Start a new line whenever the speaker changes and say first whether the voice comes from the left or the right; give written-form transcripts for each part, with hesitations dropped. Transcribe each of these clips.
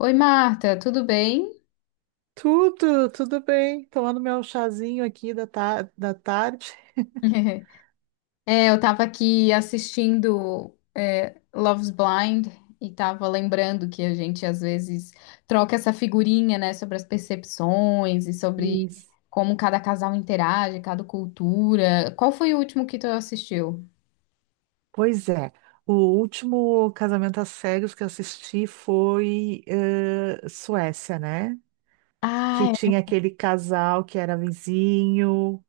left: Oi, Marta, tudo bem?
right: Tudo, tudo bem. Tomando meu chazinho aqui da tarde.
left: Eu tava aqui assistindo Love's Blind e tava lembrando que a gente às vezes troca essa figurinha, né, sobre as percepções e sobre
right: Isso.
left: como cada casal interage, cada cultura. Qual foi o último que tu assistiu?
right: Pois é, o último casamento às cegas que eu assisti foi Suécia, né? Que
left: Ah,
right: tinha aquele casal que era vizinho,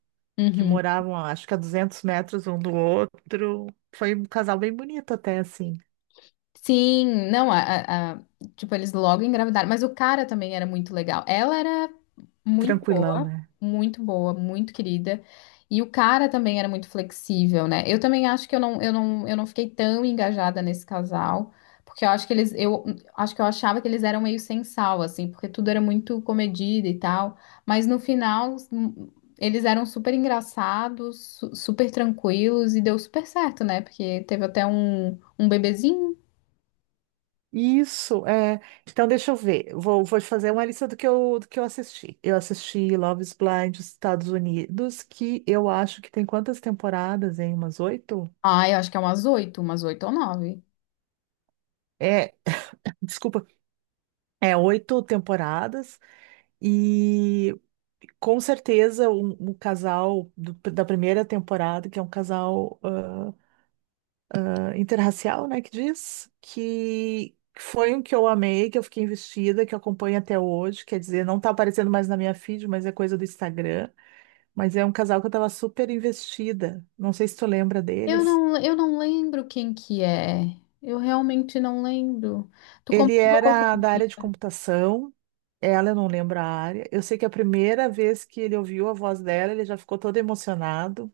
right: que
left: é.
right: moravam, acho que a 200 metros um do outro. Foi um casal bem bonito até, assim,
left: Sim, não, tipo, eles logo engravidaram, mas o cara também era muito legal. Ela era muito
right: tranquilão,
left: boa,
right: né?
left: muito boa, muito querida. E o cara também era muito flexível, né? Eu também acho que eu não fiquei tão engajada nesse casal, porque eu acho que eles, eu acho que eu achava que eles eram meio sem sal, assim, porque tudo era muito comedido e tal. Mas no final, eles eram super engraçados, super tranquilos e deu super certo, né? Porque teve até um bebezinho.
right: Isso, é. Então, deixa eu ver. Vou te fazer uma lista do que eu assisti. Eu assisti Love is Blind dos Estados Unidos, que eu acho que tem quantas temporadas, hein? Umas oito?
left: Ah, eu acho que é umas oito ou nove.
right: É, desculpa, é oito temporadas. E com certeza o um casal da primeira temporada, que é um casal interracial, né, que diz, que foi um que eu amei, que eu fiquei investida, que eu acompanho até hoje, quer dizer, não tá aparecendo mais na minha feed, mas é coisa do Instagram, mas é um casal que eu tava super investida, não sei se tu lembra deles.
left: Eu não lembro quem que é. Eu realmente não lembro. Tu
right: Ele
left: comprou outro
right: era da
left: dia.
right: área de computação, ela eu não lembro a área, eu sei que a primeira vez que ele ouviu a voz dela, ele já ficou todo emocionado,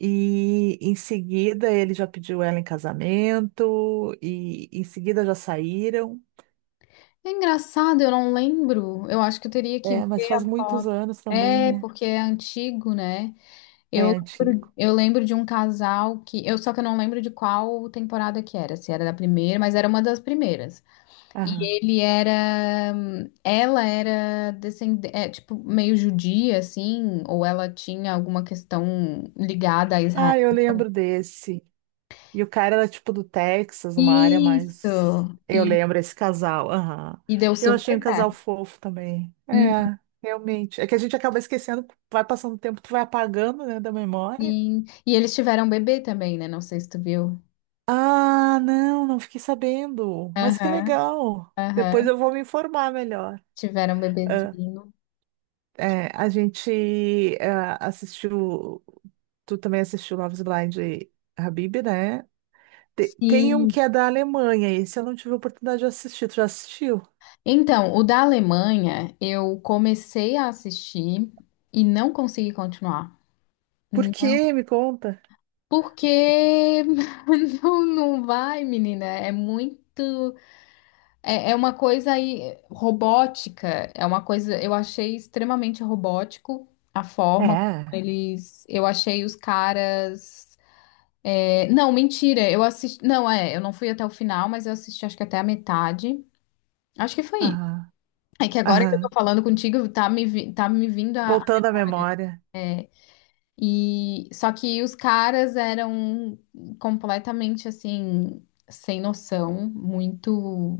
right: e em seguida ele já pediu ela em casamento, e em seguida já saíram.
left: É engraçado, eu não lembro. Eu acho que eu teria que
right: É, mas
left: ver a
right: faz muitos
left: foto.
right: anos também,
left: É,
right: né?
left: porque é antigo, né?
right: É
left: Eu
right: antigo.
left: eu lembro de um casal que. Eu, só que eu não lembro de qual temporada que era, se era da primeira, mas era uma das primeiras. E
right: Aham.
left: ele era, ela era descendente, é, tipo, meio judia, assim, ou ela tinha alguma questão ligada a Israel.
right: Ah, eu lembro desse. E o cara era tipo do Texas, uma área mais.
left: Isso!
right: Eu
left: E,
right: lembro esse casal. Aham.
left: e deu
right: Eu achei um
left: super
right: casal
left: certo.
right: fofo também.
left: Hum.
right: É, realmente. É que a gente acaba esquecendo, vai passando o tempo, tu vai apagando, né, da memória.
left: Sim. E eles tiveram um bebê também, né? Não sei se tu viu.
right: Ah, não, não fiquei sabendo. Mas que
left: Aham,
right: legal. Depois
left: aham.
right: eu vou me informar melhor.
left: Tiveram um bebezinho.
right: É, a gente assistiu. Tu também assistiu Love is Blind Habib, né? Tem um que
left: Sim.
right: é da Alemanha, esse eu não tive a oportunidade de assistir. Tu já assistiu?
left: Então, o da Alemanha, eu comecei a assistir e não consegui continuar.
right: Por quê? Me conta.
left: Porque não, não vai, menina. É muito. É, é uma coisa aí robótica. É uma coisa. Eu achei extremamente robótico a forma como
right: É.
left: eles. Eu achei os caras. É, não, mentira. Eu assisti. Não, é. Eu não fui até o final, mas eu assisti acho que até a metade. Acho que foi isso.
right: Aham.
left: É que agora que eu tô
right: Aham.
left: falando contigo, tá me, tá me vindo a.
right: Voltando à memória.
left: E só que os caras eram completamente assim, sem noção, muito.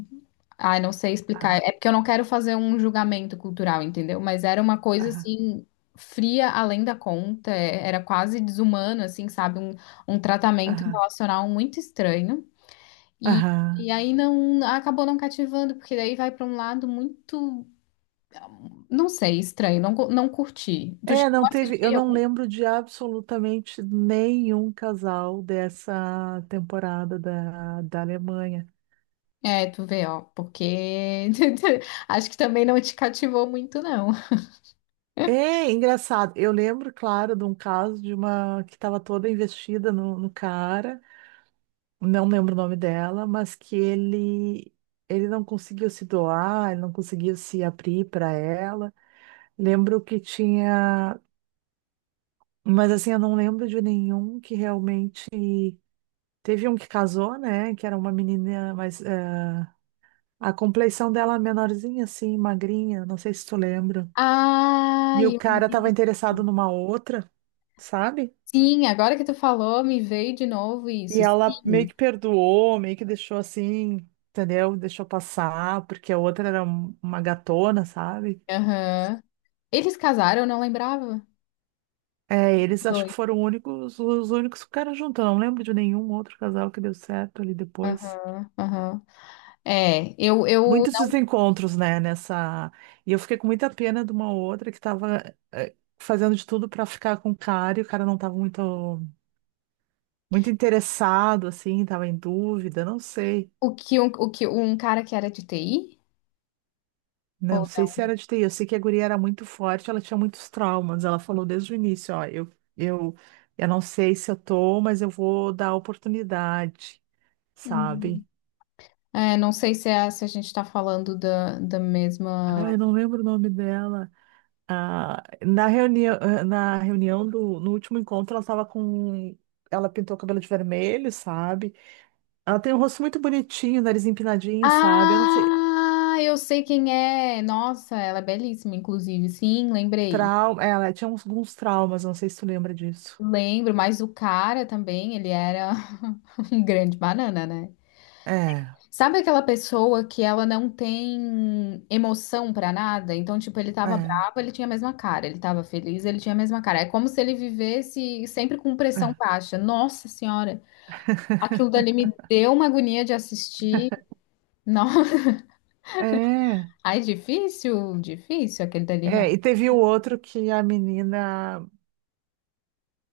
left: Ai, não sei explicar.
right: Aham.
left: É porque eu não quero fazer um julgamento cultural, entendeu? Mas era uma coisa
right: Aham.
left: assim, fria além da conta, era quase desumano, assim, sabe? Um tratamento
right: Aham.
left: relacional muito estranho. E, e
right: Aham.
left: aí não acabou não cativando, porque daí vai pra um lado muito, não sei, estranho, não, não curti. Tu
right: É,
left: chegou
right: não
left: a
right: teve. Eu
left: assistir
right: não
left: algum?
right: lembro de absolutamente nenhum casal dessa temporada da Alemanha.
left: É, tu vê, ó, porque acho que também não te cativou muito, não.
right: É engraçado. Eu lembro, claro, de um caso de uma que estava toda investida no cara, não lembro o nome dela, mas que ele não conseguiu se doar, ele não conseguiu se abrir para ela. Lembro que tinha, mas assim, eu não lembro de nenhum que realmente teve um que casou, né? Que era uma menina, mas a complexão dela é menorzinha, assim, magrinha, não sei se tu lembra.
left: Ah,
right: E o
left: eu
right: cara estava
left: lembro.
right: interessado numa outra, sabe?
left: Sim, agora que tu falou, me veio de novo
right: E
left: isso.
right: ela meio
left: Sim.
right: que perdoou, meio que deixou assim, entendeu? Deixou passar, porque a outra era uma gatona, sabe?
left: Aham. Eles casaram, eu não lembrava.
right: É, eles acho que
left: Dois.
right: foram únicos, os únicos que ficaram juntos. Eu não lembro de nenhum outro casal que deu certo ali depois.
left: Aham, aham. É, eu, eu,
right: Muitos desencontros, né, nessa. E eu fiquei com muita pena de uma outra que tava fazendo de tudo pra ficar com o cara e o cara não tava muito, muito interessado, assim, tava em dúvida, não sei.
left: o que um cara que era de TI?
right: Não
left: Ou
right: sei
left: não?
right: se era de TI, eu sei que a guria era muito forte, ela tinha muitos traumas. Ela falou desde o início, ó, eu, eu não sei se eu tô, mas eu vou dar oportunidade,
left: Hum.
right: sabe?
left: É, não sei se, é, se a gente tá falando da, da
right: Ah,
left: mesma.
right: eu não lembro o nome dela. Ah, na reunião do, no último encontro, ela pintou o cabelo de vermelho, sabe? Ela tem um rosto muito bonitinho, nariz empinadinho, sabe? Eu não sei,
left: Ah, eu sei quem é. Nossa, ela é belíssima, inclusive. Sim, lembrei.
right: trauma, ela tinha uns, alguns traumas, não sei se tu lembra disso.
left: Lembro, mas o cara também, ele era um grande banana, né?
right: É,
left: Sabe aquela pessoa que ela não tem emoção pra nada? Então, tipo, ele tava
right: é,
left: bravo, ele tinha a mesma cara. Ele tava feliz, ele tinha a mesma cara. É como se ele vivesse sempre com pressão
right: é.
left: baixa. Nossa senhora, aquilo dali me deu uma agonia de assistir. Não,
right: É,
left: ai, difícil, difícil aquele dali
right: é, e
left: realmente.
right: teve o outro que a menina,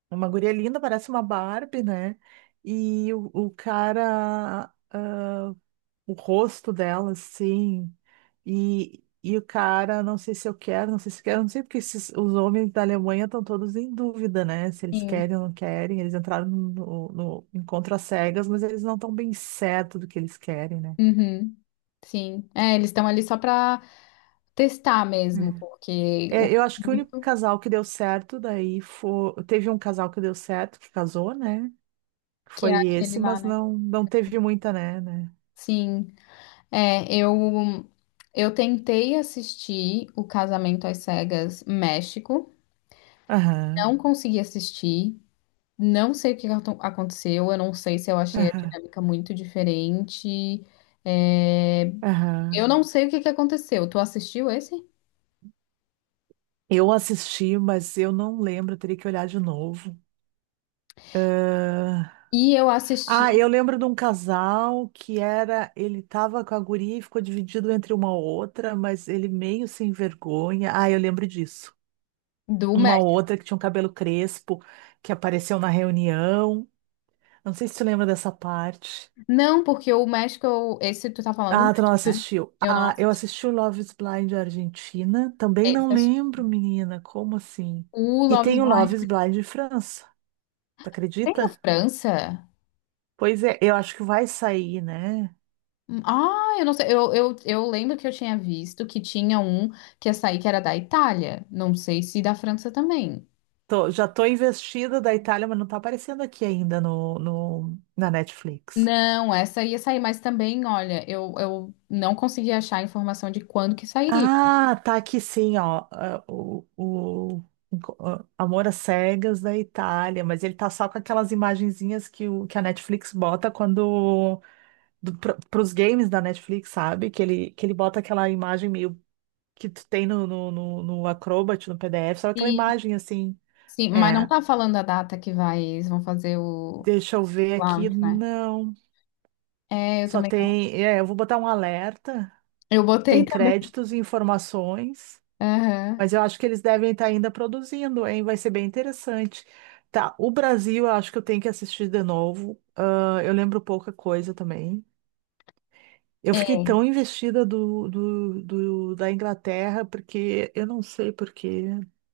right: uma guria linda, parece uma Barbie, né? E o cara, ah, o rosto dela, assim, e o cara, não sei se eu quero, não sei se quero, não sei porque esses, os homens da Alemanha estão todos em dúvida, né? Se eles querem ou não querem, eles entraram no encontro às cegas, mas eles não estão bem certo do que eles querem, né?
left: Uhum, sim. É, eles estão ali só para testar mesmo, porque o
right: É, eu acho que o único
left: intuito
right: casal que deu certo daí foi. Teve um casal que deu certo, que casou, né? Que
left: que é
right: foi
left: aquele
right: esse,
left: lá,
right: mas
left: né?
right: não, não teve muita, né? né?
left: Sim. É, eu eu tentei assistir o Casamento às Cegas México,
right: Aham,
left: não consegui assistir. Não sei o que aconteceu, eu não sei se eu achei a
right: aham,
left: dinâmica muito diferente. É,
right: aham.
left: eu não sei o que que aconteceu. Tu assistiu esse?
right: Eu assisti, mas eu não lembro, eu teria que olhar de novo. Ah,
left: E eu
right: ah,
left: assisti
right: eu lembro de um casal que era. Ele tava com a guria e ficou dividido entre uma outra, mas ele meio sem vergonha. Ah, eu lembro disso.
left: do
right: Uma
left: México.
right: outra que tinha um cabelo crespo, que apareceu na reunião. Não sei se tu lembra dessa parte.
left: Não, porque o México, esse tu tá falando do
right: Ah, tu não
left: México, né?
right: assistiu.
left: Eu não
right: Ah, eu
left: assisti.
right: assisti o Love is Blind Argentina. Também
left: Esse
right: não
left: eu assisti.
right: lembro, menina. Como assim?
left: O
right: E
left: Love is
right: tem o
left: Blind
right: Love is Blind França. Tu
left: tem na
right: acredita?
left: França?
right: Pois é, eu acho que vai sair, né?
left: Hum. Ah, eu não sei. Eu lembro que eu tinha visto que tinha um que ia sair que era da Itália. Não sei se da França também.
right: Já tô investida da Itália, mas não tá aparecendo aqui ainda no, na Netflix.
left: Não, essa ia sair, mas também, olha, eu não consegui achar a informação de quando que sairia.
right: Ah, tá aqui sim, ó. Amor às Cegas da Itália, mas ele tá só com aquelas imagenzinhas que, o, que a Netflix bota quando para os games da Netflix, sabe? Que ele bota aquela imagem meio que tu tem no Acrobat, no PDF, só aquela
left: Sim,
right: imagem assim.
left: sim, mas não
right: É,
left: tá falando a data que vai, eles vão fazer o
right: deixa eu ver aqui.
left: launch, né?
right: Não,
left: É, eu
right: só
left: também não.
right: tem. É, eu vou botar um alerta.
left: Eu
right: Tem
left: botei também.
right: créditos e informações,
left: Aham.
right: mas eu acho que eles devem estar ainda produzindo, hein? Vai ser bem interessante. Tá, o Brasil, eu acho que eu tenho que assistir de novo. Ah, eu lembro pouca coisa também. Eu
left: É,
right: fiquei tão investida da Inglaterra, porque eu não sei porquê,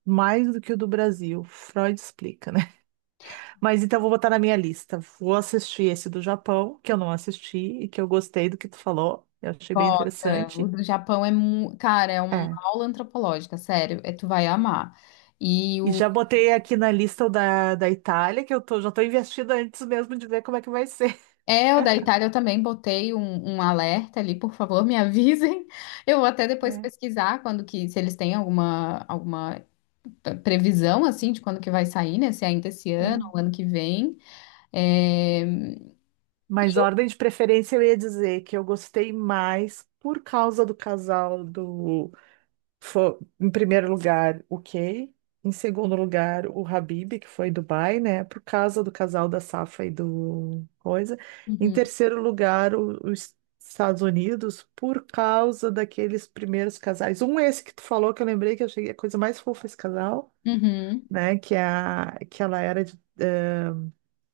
right: mais do que o do Brasil. Freud explica, né? Mas então vou botar na minha lista. Vou assistir esse do Japão, que eu não assisti e que eu gostei do que tu falou. Eu achei bem
left: bota, o
right: interessante.
left: do Japão é, cara, é uma
right: É.
left: aula antropológica, sério, é, tu vai amar. E
right: E
left: o
right: já botei aqui na lista o da Itália, que já tô investida antes mesmo de ver como é que vai ser.
left: é o da Itália eu também botei um alerta ali, por favor, me avisem. Eu vou até depois
right: É,
left: pesquisar quando que se eles têm alguma alguma previsão assim de quando que vai sair, né? Se é ainda esse ano ou
right: é.
left: ano que vem. É...
right: Mas ordem de preferência eu ia dizer que eu gostei mais por causa do casal do. Foi, em primeiro lugar, o Kay. Em segundo lugar, o Habib, que foi Dubai, né? Por causa do casal da Safa e do coisa. Em
left: Uhum,
right: terceiro lugar, os Estados Unidos, por causa daqueles primeiros casais. Um esse que tu falou, que eu lembrei que eu achei a coisa mais fofa esse casal,
left: uhum,
right: né? Que, é a, que ela era de,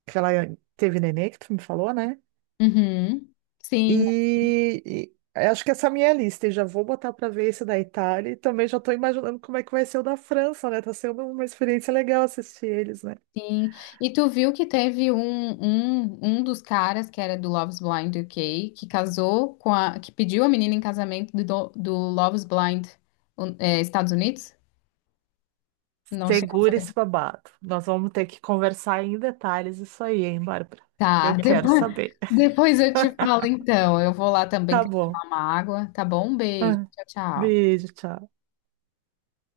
right: que ela teve nenê, que tu me falou, né?
left: uhum. Sim,
right: E acho que essa é a minha lista, e já vou botar para ver esse da Itália e também já estou imaginando como é que vai ser o da França, né? Tá sendo uma experiência legal assistir eles, né?
left: sim. E tu viu que teve um dos caras que era do Love's Blind UK que casou com a que pediu a menina em casamento do, do Love's Blind um, é, Estados Unidos? Não chega a
right: Segura
left: saber.
right: esse babado. Nós vamos ter que conversar em detalhes isso aí, hein, Bárbara?
left: Tá,
right: Eu quero
left: depois,
right: saber.
left: depois eu te falo então. Eu vou lá também
right: Tá
left: que eu vou
right: bom.
left: tomar uma água, tá bom? Um beijo.
right: Ah,
left: Tchau, tchau.
right: beijo, tchau.